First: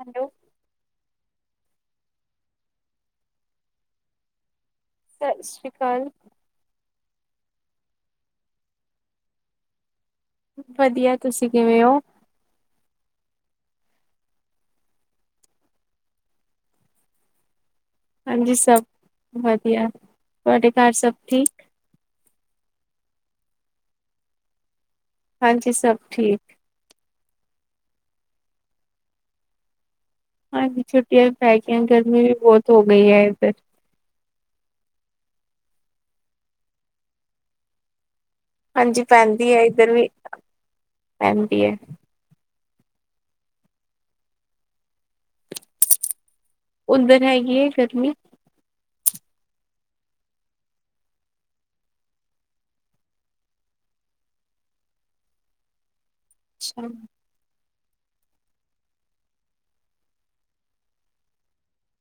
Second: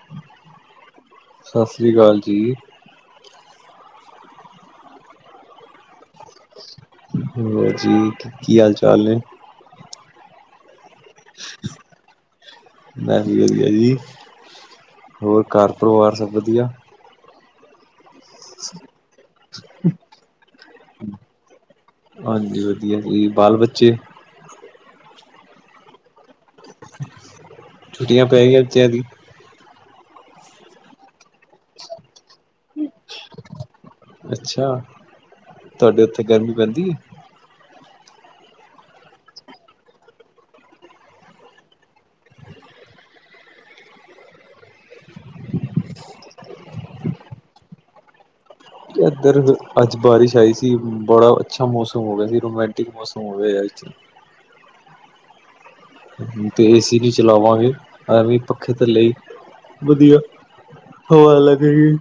Hello. ਸਤਿ ਸ੍ਰੀ ਅਕਾਲ ਜੀ। ਸਤਿ ਸ੍ਰੀ ਅਕਾਲ। ਹੋਰ ਜੀ ਕੀ ਹਾਲ ਚਾਲ ਨੇ? ਵਧੀਆ ਤੁਸੀਂ ਕਿਵੇਂ ਹੋ? ਮੈਂ ਵੀ ਵਧੀਆ ਜੀ, ਹੋਰ ਘਰ ਪਰਿਵਾਰ ਸਭ ਵਧੀਆ। ਹਾਂਜੀ, ਸਭ ਵਧੀਆ, ਤੁਆਡੇ ਘਰ ਸਭ ਠੀਕ। ਅ-ਈ ਬਾਲ ਬੱਚੇ ਹਾਂਜੀ ਸਭ ਠੀਕ। ਛੁੱਟੀਆਂ ਪੈ ਗੀਆਂ ਬੱਚਿਆਂ ਦੀ ਹਾਂਜੀ, ਛੁੱਟੀਆਂ ਪੈ ਗਈਆ, ਗਰਮੀ ਵੀ ਬਹੁਤ ਹੋ ਗਈ ਹੈ ਇੱਧਰ। ਅੱਛਾ, ਤੁਹਾਡੇ ਉੱਥੇ ਗਰਮੀ ਪੈਂਦੀ ਐ। ਹਾਂਜੀ ਪੈਂਦੀ ਐ, ਇੱਧਰ ਵੀ ਪੈਂਦੀ ਐ। ਓਧਰ ਹੈਗੀ ਐ ਗਰਮੀ। ਇਧਰ ਹ-ਅੱਜ ਬਾਰਿਸ਼ ਆਈ ਸੀ, ਬੜਾ ਅੱਛਾ ਮੌਸਮ ਹੋ ਗਿਆ ਸੀ, ਰੋਮਾਂਟਿਕ ਮੌਸਮ ਹੋ ਗਿਆ ਅੱਜ ਤੇ ਏ ਅੱਛਾ, ਸੀ ਵੀ ਚਲਾਵਾਂਗੇ। ਐ ਵੀ ਪੱਖੇ ਥੱਲੇ ਈ ਵਧੀਆ ਹਵਾ ਲੱਗੇਗੀ।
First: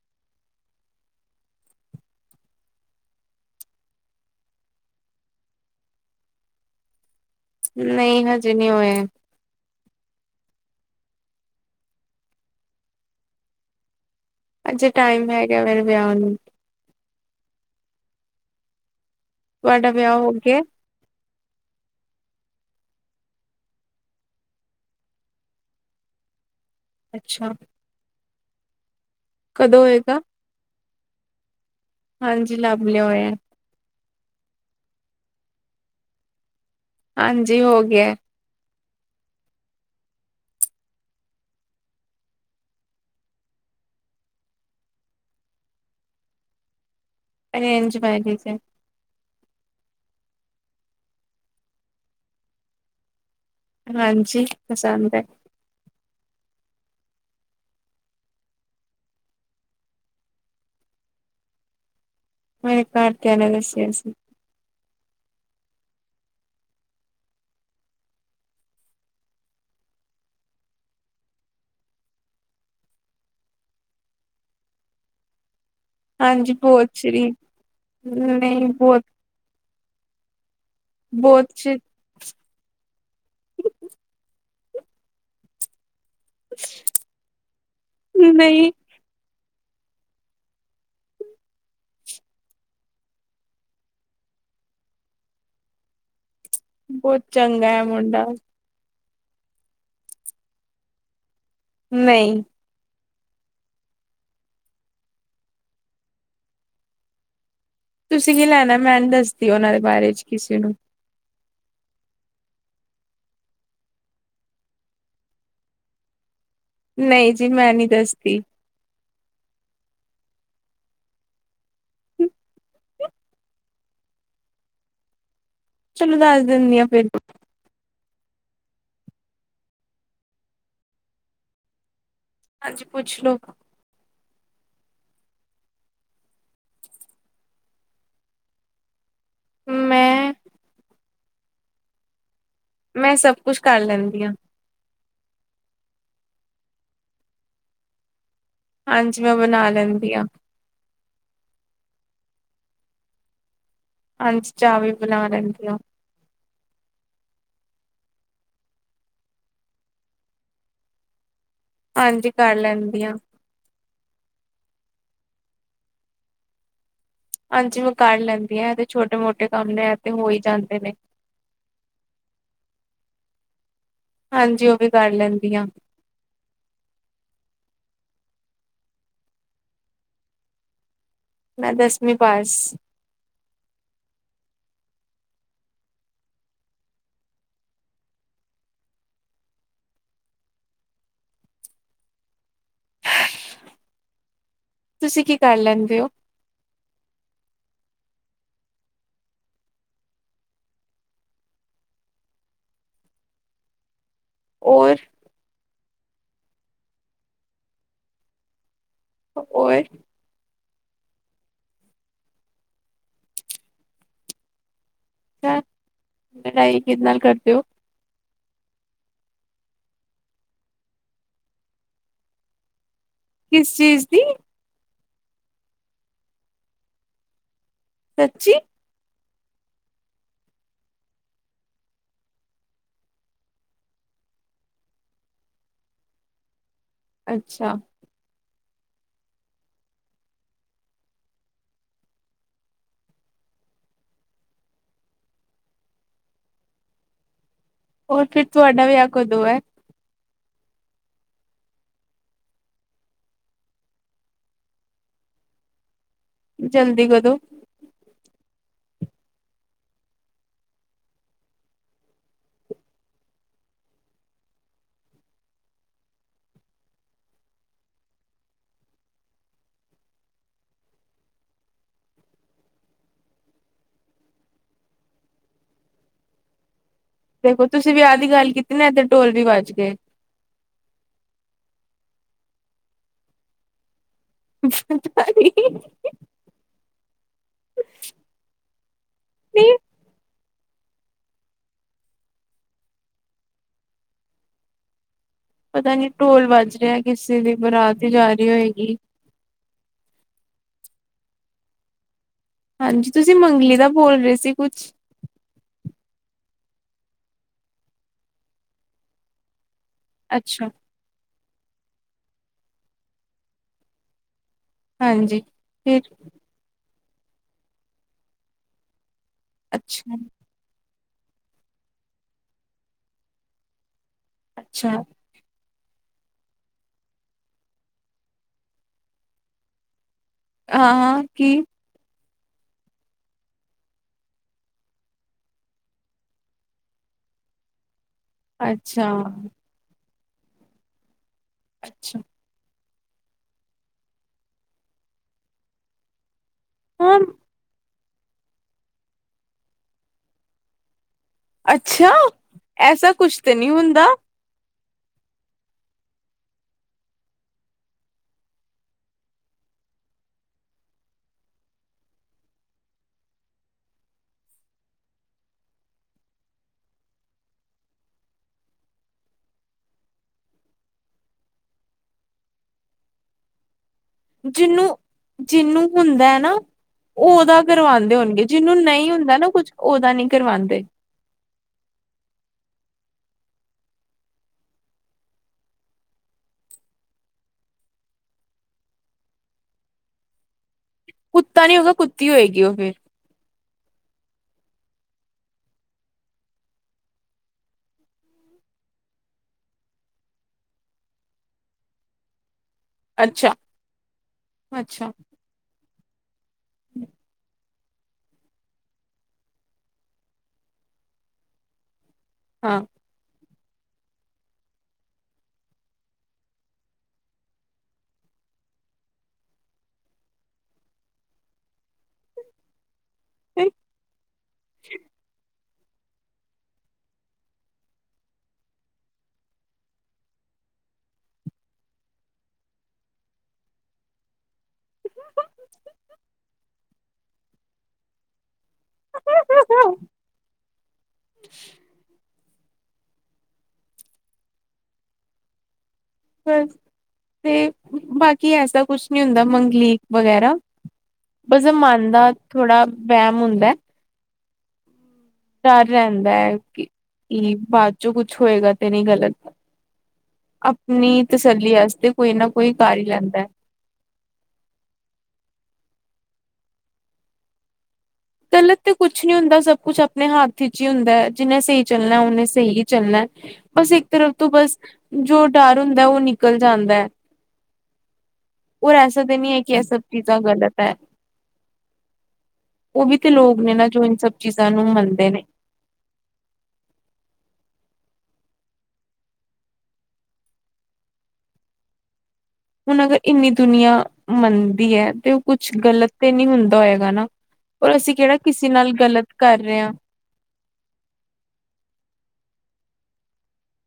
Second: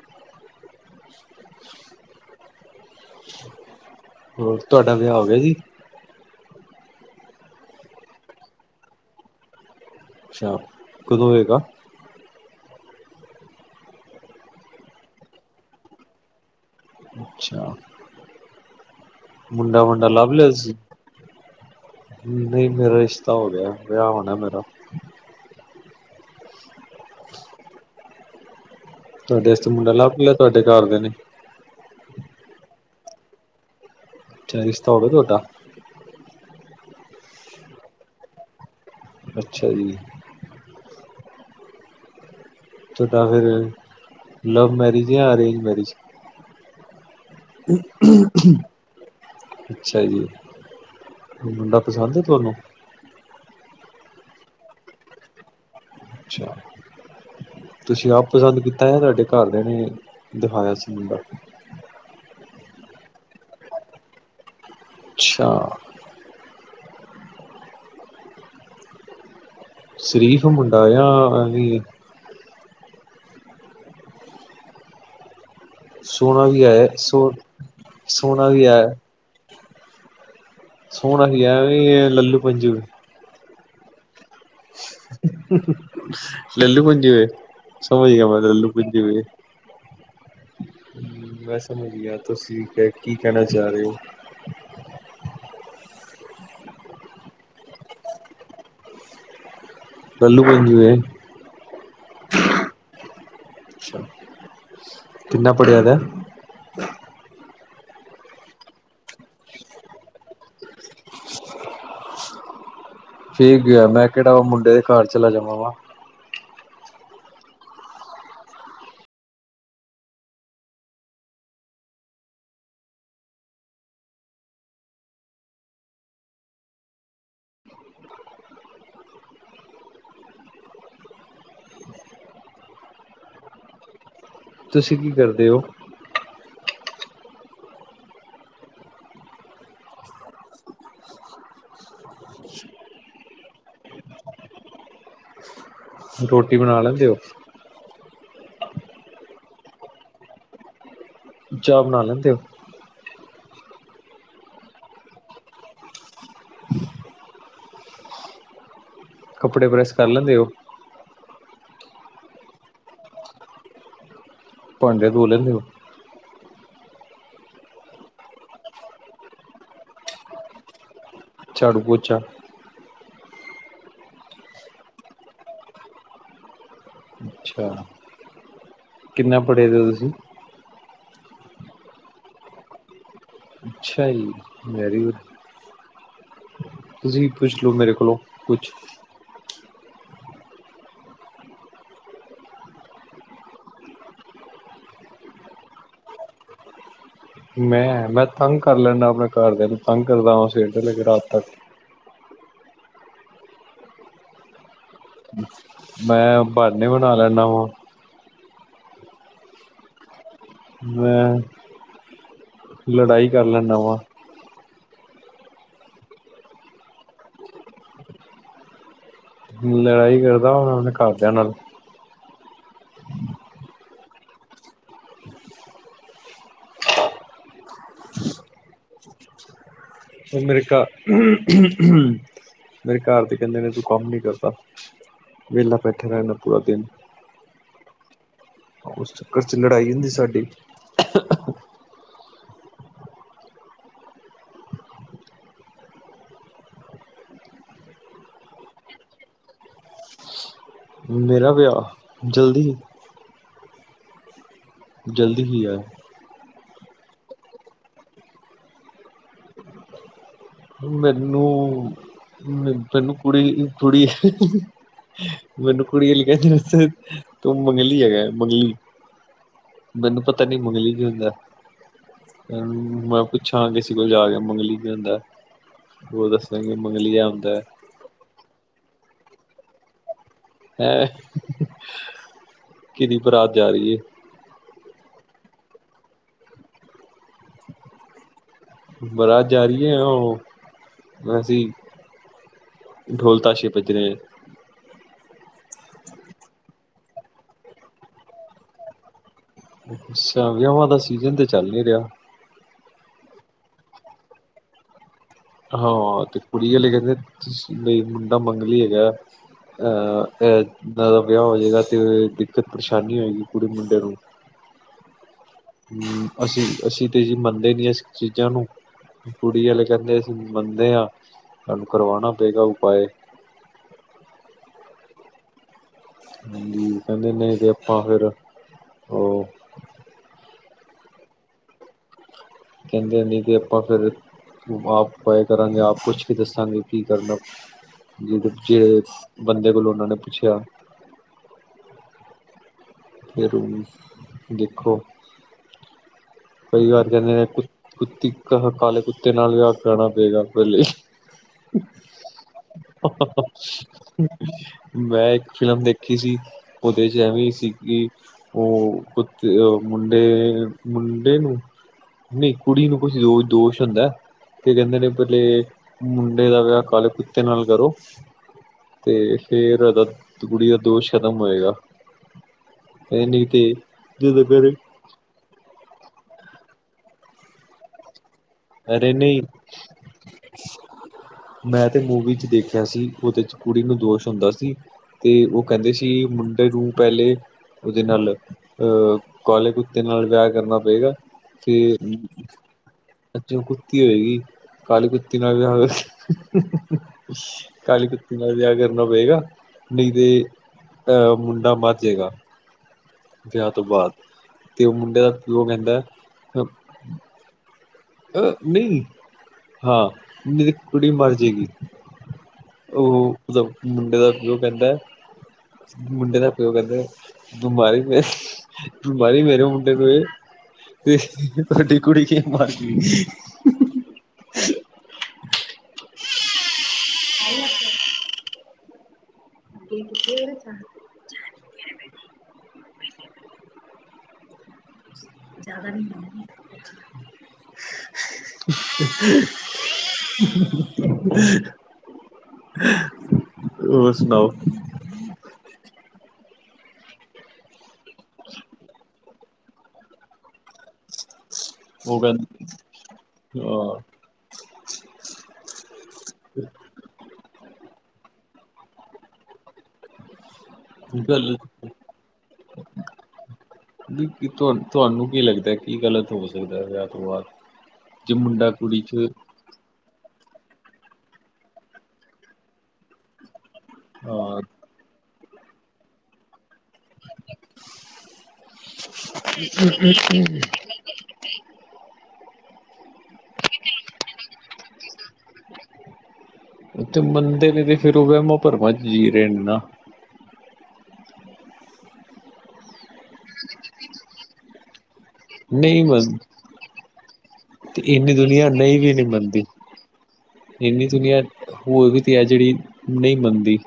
ਹੋਰ ਤੁਆਡਾ ਵਿਆਹ ਹੋ ਗਿਆ ਜੀ। ਨਹੀਂ ਹਜੇ ਨਹੀਂ ਹੋਇਆ। ਅੱਛਾ, ਕਦੋਂ ਹੋਏਗਾ। ਅਜੇ ਟਾਈਮ ਹੈਗਾ, ਮੇਰੇ ਵਿਆਹ ਨੂੰ। ਅੱਛਾ। ਮੁੰਡਾ ਤੁਹਾਡਾ ਮੰਡਾ ਵਿਆਹ ਹੋ ਲਭ ਲਿਆ ਗਿਆ? ਤੁਸੀ, ਨਹੀਂ। ਮੇਰਾ ਰਿਸ਼ਤਾ ਹੋ ਗਿਆ, ਵਿਆਹ ਹੋਣਾ ਮੇਰਾ। ਅੱਛਾ। ਤੁਆਡੇ ਆਸਤੇ ਕਦੋਂ ਮੁੰਡਾ ਹੋਏਗਾ? ਲੱਭ ਲਿਆ, ਤੁਆਡੇ ਘਰ ਦਿਆਂ ਨੇ। ਹਾਂਜੀ ਲੱਭ ਲਿਆ ਹੋਇਆ ਐ। ਅੱਛਾ ਰਿਸ਼ਤਾ ਹੋ ਗਿਆ ਤੁਆਡਾ। ਹਾਂਜੀ ਹੋ ਗਿਐ। ਅੱਛਾ ਜੀ। ਤੁਅਡਾ ਫਿਰ ਲਵ ਮੈਰਿਜ ਜਾਂ ਅਰੇਂਜ ਮੈਰਿਜ? ਅਰੇਂਜ ਮੈਰਿਜ ਹੈ, [unintelligible] ਅੱਛਾ ਜੀ, ਮੁੰਡਾ ਪਸੰਦ ਐ ਤੁਆਨੂੰ? ਹਾਂਜੀ ਪਸੰਦ ਐ। ਅੱਛਾ, ਤੁਸੀਂ ਆਪ ਪਸੰਦ ਕੀਤਾ ਜਾਂ ਤੁਆਡੇ ਘਰਦਿਆਂ ਨੇ ਦਿਖਾਇਆ ਸੀ ਮੁੰਡਾ? ਮੇਰੇ ਘਰ ਦਿਆਂ ਨੇ ਦਸਿਆ ਸੀ। ਅੱਛਾ। ਸ਼ਰੀਫ ਮੁੰਡਾ ਯਾਂ ਐਂਵੀ? ਸੋਣਾ ਹਾਂਜੀ ਵੀ ਐ, ਬਹੁਤ ਸ਼੍ਰੀ ਸੋਣ-ਸੋਹਣਾ ਵੀ ਨਹੀਂ ਐ? ਬਹੁਤ ਸੋਹਣਾ ਵੀ ਬਹੁਤ ਐ, ਸ਼੍ਰੀ ਐਵੀਂ ਲੱਲੂ ਪੰਜੂ ਐ? [unintelligible] ਲਲੂ ਪੰਜੂ ਐ, ਸਮਝ ਗਿਆ ਮੈ ਨਹੀਂ ਲਲੂ ਪੰਜੂ ਐ। ਹਮ ਮੈਂ ਸਮਝ ਗਿਆ ਤੁਸੀ ਕੈ, ਕੀ ਕਹਿਣਾ ਚਾਹ ਰਹੇ ਹੋ। ਬਹੁਤ ਚੰਗਾ ਐ ਮੁੰਡਾ। ਲੱਲੂ ਪੰਜੂ ਐ। ਨਹੀਂ। ਅੱਛਾ, ਕਿੰਨਾ ਪੜਿਆ ਦਾ ਐ। ਤੁਸੀਂ ਕੀ ਲੈਣਾ ਐ, ਮੈਂ ਨਹੀਂ ਦੱਸਦੀ ਉਹਨਾਂ ਦੇ ਬਾਰੇ ਚ ਕਿਸੇ ਨੂੰ। ਠੀਕ ਕਿਆ, ਮੈਂ ਕਿਹੜਾ ਔ ਮੁੰਡੇ ਦੇ ਘਰ ਚਲਾ ਜਾਵਾਂਗਾ। ਨਹੀਂ ਜੀ ਮੈਂ ਨੀ ਦੱਸਦੀ। ਚਲੋ, ਦੱਸ ਦਿੰਦੀ ਆ ਫਿਰ। ਹਾਂਜੀ, ਪੁੱਛ ਲੋ। ਤੁਸੀਂ ਕੀ ਕਰਦੇ ਹੋ? ਮੈਂ ਮੈਂ ਸਭ ਕੁਛ ਕਰ ਲੈਂਦੀ ਹਾਂ। ਰੋਟੀ ਬਣਾ ਲੈਂਦੇ ਹੋ। ਹਾਂਜੀ ਮੈਂ ਬਣਾ ਲੈਂਦੀ ਹਾਂ। ਚਾਹ ਬਣਾ ਲੈਂਦੇ ਹੋ। ਹਾਂਜੀ, ਚਾਹ ਵੀ ਬਣਾ ਲੈਂਦੀ ਹੈ। ਕੱਪੜੇ ਪ੍ਰੈੱਸ ਕਰ ਲੈਂਦੇ ਹੌ। ਹਾਂਜੀ, ਕਰ ਲੈਂਦੀ ਹ। ਭਾੰਡੇ ਧੋ ਲੈਂਦੇ ਹੋ। ਹਾਂਜੀ, ਮੈਂ ਕਰ ਲੈਂਦੀ ਹਾਂ ਇਹ ਛੋਟੇ-ਮੋਟੇ ਕੰਮ ਨੇ ਇਹ ਤਾ ਹੋ ਹੀ ਜਾਂਦੇ ਨੇ। ਚਾੜੂ ਪੋਚਾ। ਹਾਂਜੀ, ਉਹ ਵੀ ਕਰ ਲੈਂਦੀ ਹਾ। ਅੱਛਾ, ਕਿੰਨੇ ਪੜ੍ਹੇਦੇ ਹੋ ਤੁਸੀਂ? ਮੈਂ ਦਸਵੀਂ ਪਾਸ। ਅੱਛਾ ਜੀ, ਵੈਰੀਗੂਡ। ਤੁਸੀਂ ਪੁੱਛ ਲਓ, ਮੇਰੇ ਕੋਲੋਂ ਕੁਛ। ਤੁਸੀਂ ਕੀ ਕਰ ਲੈਂਦੇ ਹੋ? ਮੈਂ-ਮੈਂ ਤੰਗ ਕਰ ਲੈਦਾ, ਆਪਣੇ ਘਰਦਿਆਂ ਨੂੰ ਤੰਗ ਕਰਦਾ ਵਾ ਸਵੇਰ ਤੋ ਲੈ ਕੇ ਰਾਤ ਤੱਕ। ਔਰ। ਮੈਂ ਬਹਨੇ ਬਣਾ ਲੈਂਦਾ ਵਾ ਓਏ। ਮੈਂ ਲੜਾਈ ਕਰ ਲੈਂਦਾ ਵਾਂ। [inaudible] ਲੜਾਈ ਕਿਦੇ ਨਾਲ ਕਰਦੇ ਹੋ? ਲੜਾਈ ਕਰਦਾ ਉਹਨਾ ਦੇ ਘਰਦਿਆਂ ਨਾਲ। ਕਿਸ ਚੀਜ਼ ਦੀ? ਸੱਚੀ। ਉਹ ਮੇਰੇ ਘਰ ਉਹ ਅਹ ਉਹ ਮੇਰੇ ਘਰ ਦੇ ਕਹਿੰਦੇ ਨੇ ਤੂੰ ਕੰਮ ਨੀ ਕਰਦਾ ਵੇਲਾ ਬੈਠਾ ਰਹਿੰਦਾ ਪੂਰਾ ਦਿਨ। ਅੱਛਾ। ਉਸ ਚੱਕਰ ਚ ਲੜਾਈ ਹੁੰਦੀ ਸਾਡੀ। ਹੋਰ, ਫਿਰ ਤੁਹਾਡਾ ਵੀਆਹ ਕਦੋ ਹੈ? ਮੇਰਾ ਵਿਆਹ ਜਲਦੀ। ਜਲਦੀ ਹੀ ਆਏ। ਜਲਦੀ ਕਦੋਂ? ਮੈਨੂੰ -ਮੈਨੂੰ ਕੁੜੀ ਥੋੜੀ, ਮੈਨੂੰ ਕੁੜੀ ਕਹਿੰਦੀ ਤੂੰ ਮੰਗਲੀ ਹੈਗਾ ਮੰਗਲੀ, ਮੈਨੂੰ ਪਤਾ ਨੀ ਮੰਗਲੀ ਕੀ ਹੁੰਦਾ? ਮੈਂ ਪੁੱਛਾਂ ਕਿਸੇ ਕੋਲ ਜਾ ਕੇ ਮੰਗਲੀ ਕੀ ਹੁੰਦਾ? ਉਹ ਦੱਸਾਂਗੇ। ਮੰਗਲੀਆ ਹੁੰਦਾ ਦੇਖੋ, ਤੁਸੀਂ ਵਿਆਹ ਦੀ ਗੱਲ ਕੀਤੀ ਨਾ ਇੱਧਰ ਢੋਲ ਵੀ ਵੱਜ ਗਏ। ਹੈਂ, ਕਿਦੀ ਬਰਾਤ ਜਾ ਰਹੀ ਹੈ? [unintelligible] ਬਰਾਤ ਜਾ ਰਹੀ ਹੈ ਉਹ ਵੈਸੀਂ, ਢੋਲ-ਤਾਸ਼ੇ ਭੱਜਰੇ ਪਤਾ ਨਹੀ, ਢੋਲ ਵੱਜ ਰਿਹਾ ਕਿਸੇ ਦੀ ਬਰਾਤ ਤੇ ਜਾਰਹੀ ਹੋਏਗੀ। ਅੱਛਾ, ਵਿਆਾਵਾਂ ਦਾ ਸੀਜਨ ਤੇ ਚੱਲ ਨੀ ਰਿਹਾ। ਹਾਂਜੀ ਤੁਸੀਂ, ਮੰਗਲੀ ਦਾ ਬੋਲ ਰਹੇ ਸੀ ਕੁਛ। ਹਾਂ, ਤੇ ਕੁੜੀ ਵਾਲੇ ਬਈ ਕਹਿੰਦੇ ਮੁੰਡਾ ਮੰਗਲੀ ਹੈਗਾ। ਅਹ ਅੱਛਾ ਇਦਾ ਦਾ ਵਿਆਹ ਹੋਵੇ। ਇਹਦਾ ਤਾਂ ਦਿੱਕਤ ਪਰੇਸ਼ਾਨੀ ਹੋਗੀ ਕੁੜੀ ਮੁੰਡੇ ਨੂੰ। ਹਾਂਜੀ ਫਿਰ ਹਮ ਅਸੀਂ ਅਸੀ ਅਤੇ ਜੀ ਮੰਨਦੇ ਨਹੀਂ ਇਸ ਚੀਜ਼ਾਂ ਨੂੰ ਕੁੜੀ ਆਲੇ ਅੱਛਾ ਕਦੇ ਅਸੀਂ ਮੰਨਦੇ ਹਾਂ। ਤਾਨੂੰ ਕਰਵਾਉਣਾ ਪਏਗਾ ਉਪਾਏ। ਅੱਛਾ। ਕਹਿੰਦੇ ਨਹੀਂ ਤੇ ਆਪਾਂ ਫਿਰ ਉਹ ਹਾਂ ਕੀ। ਕਹਿੰਦੇ ਨਹੀਂ, ਕਿ ਆਪਾਂ ਫਿਰ ਉਪਾ ਉਪਾਏ ਕਰਾਂਗੇ ਆਪ ਕੁਛ ਵੀ ਦੱਸਾਂਗੇ ਕੀ ਕਰਨਾ। ਜ ਜਿਹ ਅੱਛਾ ਬੰਦੇ ਕੋਲੋਂ ਉਹਨਾਂ ਨੇ ਅੱਛਾ। ਅੱਛਾ। ਫ਼ੇਰ ਦੇਖੋ। ਕਈ ਵਾਰ ਹਾਂ ਕਹਿੰਦੇ ਨੇ ਕੁਛ ਕੁੱਤੀ ਕ ਕਾਲੇ ਕੁੱਤੇ ਨਾਲ ਵੀਆ ਕਰਾਣਾ ਪਏਗਾ ਪਹਿਲੇ। ਅੱਛਾ! ਐਸਾ ਕੁਛ ਤੇ ਨਹੀ ਹੁੰਦਾ। ਮੈਂ ਇੱਕ ਫਿਲਮ ਦੇਖੀ ਸੀ, ਉਹਦੇ ਚ ਐਵੇਂ ਸੀ ਕਿ ਉਹ ਕੁੱਤੇ ਆ ਮੁੰਡੇ ਮੁ ਮੁਡੇ ਨੂੰ, ਨਹੀਂ ਕੁੜੀ ਨੂੰ ਕੁਛ ਦੋ ਦੋਸ਼ ਹੁੰਦਾ, ਤੇ ਕਹਿੰਦੇ ਨੇ ਪਹਿਲੇ ਮੁੰਡੇ ਦਾ ਵਿਆਹ ਕਾਲੇ ਕੁੱਤੇ ਨਾਲ ਕਰੋ, ਤੇ ਫੇਰ ਉਹਦਾ ਕੁੜੀ ਦਾ ਦੋਸ਼ ਖਤਮ ਹੋਏਗਾ। ਇਹ ਨਹੀਂ ਤੇ ਜਦੋਂ ਕਰ ਜਿਹਨੂੰ ਜਿਹਨੂੰ ਹੁੰਦਾ ਹੈ ਨਾ ਉਹ ਉਹਦਾ ਕਰਵਾਉਂਦੇ ਹੋਣਗੇ। ਜਿਹਨੂੰ ਅਰੇ ਹੁੰਦਾ ਨਹੀਂ, ਨਾ ਕੁੱਝ ਉਹਦਾ ਨਹੀਂ ਕਰਵਾਉਂਦੇ ਮੈਂ ਤੇ ਮੂਵੀ ਚ ਦੇਖਿਆ ਸੀ। ਉਹਦੇ ਚ ਕੁੜੀ ਨੂੰ ਦੋਸ਼ ਹੁੰਦਾ ਸੀ ਤੇ ਉਹ ਕਹਿੰਦੇ ਸੀ, ਮੁੰਡੇ ਨੂੰ ਪਹਿਲੇ ਉਹਦੇ ਨਾਲ ਅਹ ਕਾਲੇ ਕੁੱਤੇ ਨਾਲ ਵਿਆਹ ਕਰਨਾ ਪ ਕੁੱਤਾ ਨੀ ਹੋਗਾ, ਕੁੱਤੀ ਹੋਏਗੀ ਉਹ ਫੇਿਰ ਜ ਕੁੱਤੀ ਹੋਏਗੀ, ਕਾਲੀ ਕੁੱਤੀ ਨਾਲ ਵਿਆਹ ਕਰ ਕਾਲੀ ਕੁੱਤੀ ਨਾਲ ਵਿਆਹ ਕਰਨਾ ਪਏਗਾ, ਨਹੀਂ ਤੇ ਅਹ ਮੁੰਡਾ ਮਰ ਜੇਗਾ। ਅੱਛਾ ਵਿਆਹ ਤੋਂ ਬਾਅਦ, ਤੇ ਉਹ ਅੱਛਾ ਮੁੰਡੇ ਦਾ ਪਿਓ ਕਹਿੰਦਾ ਹ ਅ, ਨਹੀਂ ਹਾਂ ਨਹੀ ਤੇ ਕੁੜੀ ਮਰ ਜੇਗੀ। ਹਾਂ ਉਹ ਮੁੰਡੇ ਦਾ ਪਿਓ ਕਹਿੰਦਾ, ਮੁੰਡੇ ਦਾ ਪਿਓ ਕਹਿੰਦਾ ਬਿਮਾਰੀ ਮ ਬਮਾਰੀ ਮੇਰੇ ਮੁੰਡੇ ਨੂੰ ਐ, ਤੇ ਤੁਹਾਡੀ ਕੁੜੀ ਕੀ ਮਾਰਦ [inaudible] ਗੀ ਹੈ। [inaudible] [unintelligible] ਹਾਂ ਹਾਂ ਹੋਰ ਸੁਣਾਓ। ਬਸ ਤੇ ਬਾਕੀ ਐਸਾ ਕੁਛ ਨੀ ਹੁੰਦਾ ਮੰਗਲੀਕ ਵਗੈਰਾ। ਬਸ ਐ ਮਨ ਉਹ ਦਾ ਕਹਿੰਦਾ ਥੋੜਾ ਵਹਿਮ ਹੁੰਦਾ। ਹਾਂ ਚ ਰਹਿੰਦਾ ਕੀ ਬਾਅਦ ਚੋਂ ਕੁਛ ਹੋਏਗਾ ਤੇ ਨਹੀਂ ਗਲਤ ਅਪ ਨੀਂਹ ਗੱਲ ਤਸੱਲੀ ਆਸਤੇ ਕੋਈ ਨਾ ਕੋਈ ਕਰ ਹੀ ਲੈਂਦਾ ਹੈ। ਵੀ ਤੁਹਾਨੂੰ ਤੁਹਾਨੂੰ ਕੀ ਲੱਗਦਾ ਕੀ ਗਲਤ ਹੋ ਸਕਦਾ ਵਿਆਹ ਤੋਂ ਬਾਅਦ? ਜੇ ਮੁੰਡਾ ਗਲਤ ਤੇ ਕੁੜੀ ਕੁਛ ਚ ਨੀ ਹੁੰਦਾ ਸਭ ਕੁਛ ਆਪ ਆਪਣੇ ਹੱਥ ਚ ਹੀ ਹੁੰਦਾ ਜਿੰਨੇ ਸਹੀ ਚੱਲਣਾ, ਉਹਨੇ ਸਹੀ ਹੀ ਚੱਲਣਾ। ਬਸ ਇੱਕ ਤਰਫ ਤੂੰ ਹਾਂ ਬਸ ਜੋ ਡਰ ਹੁੰਦਾ ਉਹ ਨਿਕਲ ਜਾਂਦਾ, ਔਰ ਐਸਾ ਤਾਂ ਨੀ ਹੈ ਕਿ ਇਹ ਸਭ ਚੀਜ਼ਾਂ ਗਲਤ ਹੈ। ਉਹ ਵੀ ਤੇ ਲੋਕ ਨੇ ਨਾ ਜੋ ਇਨ ਸਭ ਚੀਜ਼ਾਂ ਨੂੰ ਮੰਨਦੇ ਨੇ। ਉਥੇ ਮੰਦੇ ਨੇ ਤੇ ਫਿਰ ਉਹ ਵਹਿਮਾਂ ਭਰਮਾਂ ਚ ਜੀ ਰਹੇ ਨੇ ਨਾ। ਹੁਣ ਅਗਰ ਇੰਨੀ ਦੁਨੀਆਂ ਮੰਨਦੀ ਹੈ। ਤੇ ਉਹ ਕੁਛ ਨਹੀਂ ਗਲਤ ਬਸ ਤੇ ਨਹੀਂ ਹੁੰਦਾ ਹੋਏਗਾ ਨਾ ਔਰ ਅਸੀਂ ਇਹਨੀ ਕਿਹੜਾ ਦੁਨੀਆ ਕਿਸੇ ਨਾਲ ਨਹੀਂ ਵੀ ਨਹੀਂ ਗਲਤ ਕਰ ਮੰਨਦੀ ਰਹੇ ਹਾਂ ਤੇ ਇਨੀ ਦੁਨੀਆਂ ਬੋਲਦੀ ਤਾ ਹੈ ਜਿਹੜੀ ਨਹੀਂ ਮੰਨਦੀ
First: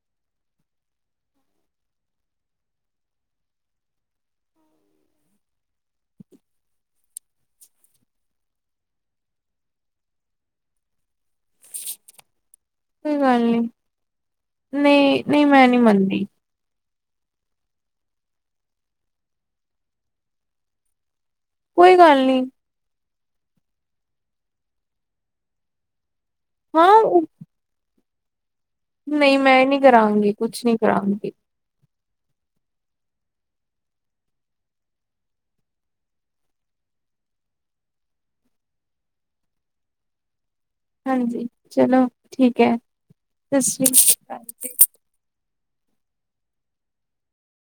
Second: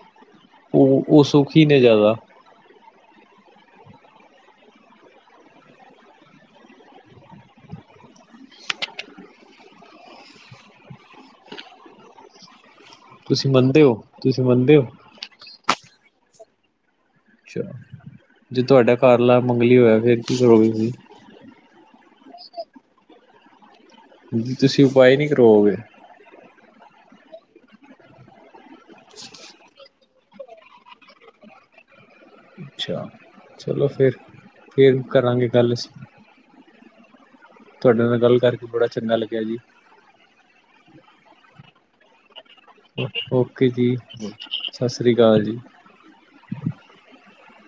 ਉਹ ਉਹ ਸੁਖੀ ਹੀ ਨੇ ਜ਼ਿਆਦਾ। ਕੋਈ ਗੱਲ ਤੁਸੀਂ ਨੀ ਮੰਨਦੇ ਹੋ ਤੁਸੀਂ ਮੰਨਦੇ ਹੋ ਨਹੀਂ ਨਹੀਂ ਮੈਂ ਨਹੀਂ ਮੰਨਦੀ। ਅੱਛਾ ਜੇ ਤੁਹਾਡਾ ਘਰਵਾਲਾ ਮੰਗਲੀ ਹੋਇਆ ਫਿਰ ਕੀ ਕਰੋਗੇ ਤੁਸੀਂ। ਕੋਈ ਗੱਲ ਨੀ। ਜ ਤੁਸੀਂ ਉਪਾਅ ਨਹੀਂ ਕਰਵਾਓਗੇ। ਹਾਂ। ਨਹੀਂ ਮੈਂ ਨਹੀਂ ਕਰਾਂਗੀ ਕੁਛ ਨਹੀਂ ਕਰਾਊਂਗੀ। ਅੱਛਾ ਚਲੋ ਫਿਰ ਫਿਰ ਕਰਾਂਗੇ ਗੱਲ ਅਸੀਂ। ਤੁਹਾਡੇ ਨਾਲ ਗੱਲ ਕਰਕੇ ਬੜਾ ਚੰਗਾ ਲੱਗਿਆ ਜੀ। ਹਾਂਜੀ ਚਲੋ। ਠੀਕ ਹੈ ਸਤਿ ਓਕੇ ਜੀ ਸ਼੍ਰੀ ਅਕਾਲ ਸਤਿ ਸ੍ਰੀ ਅਕਾਲ ਜੀ।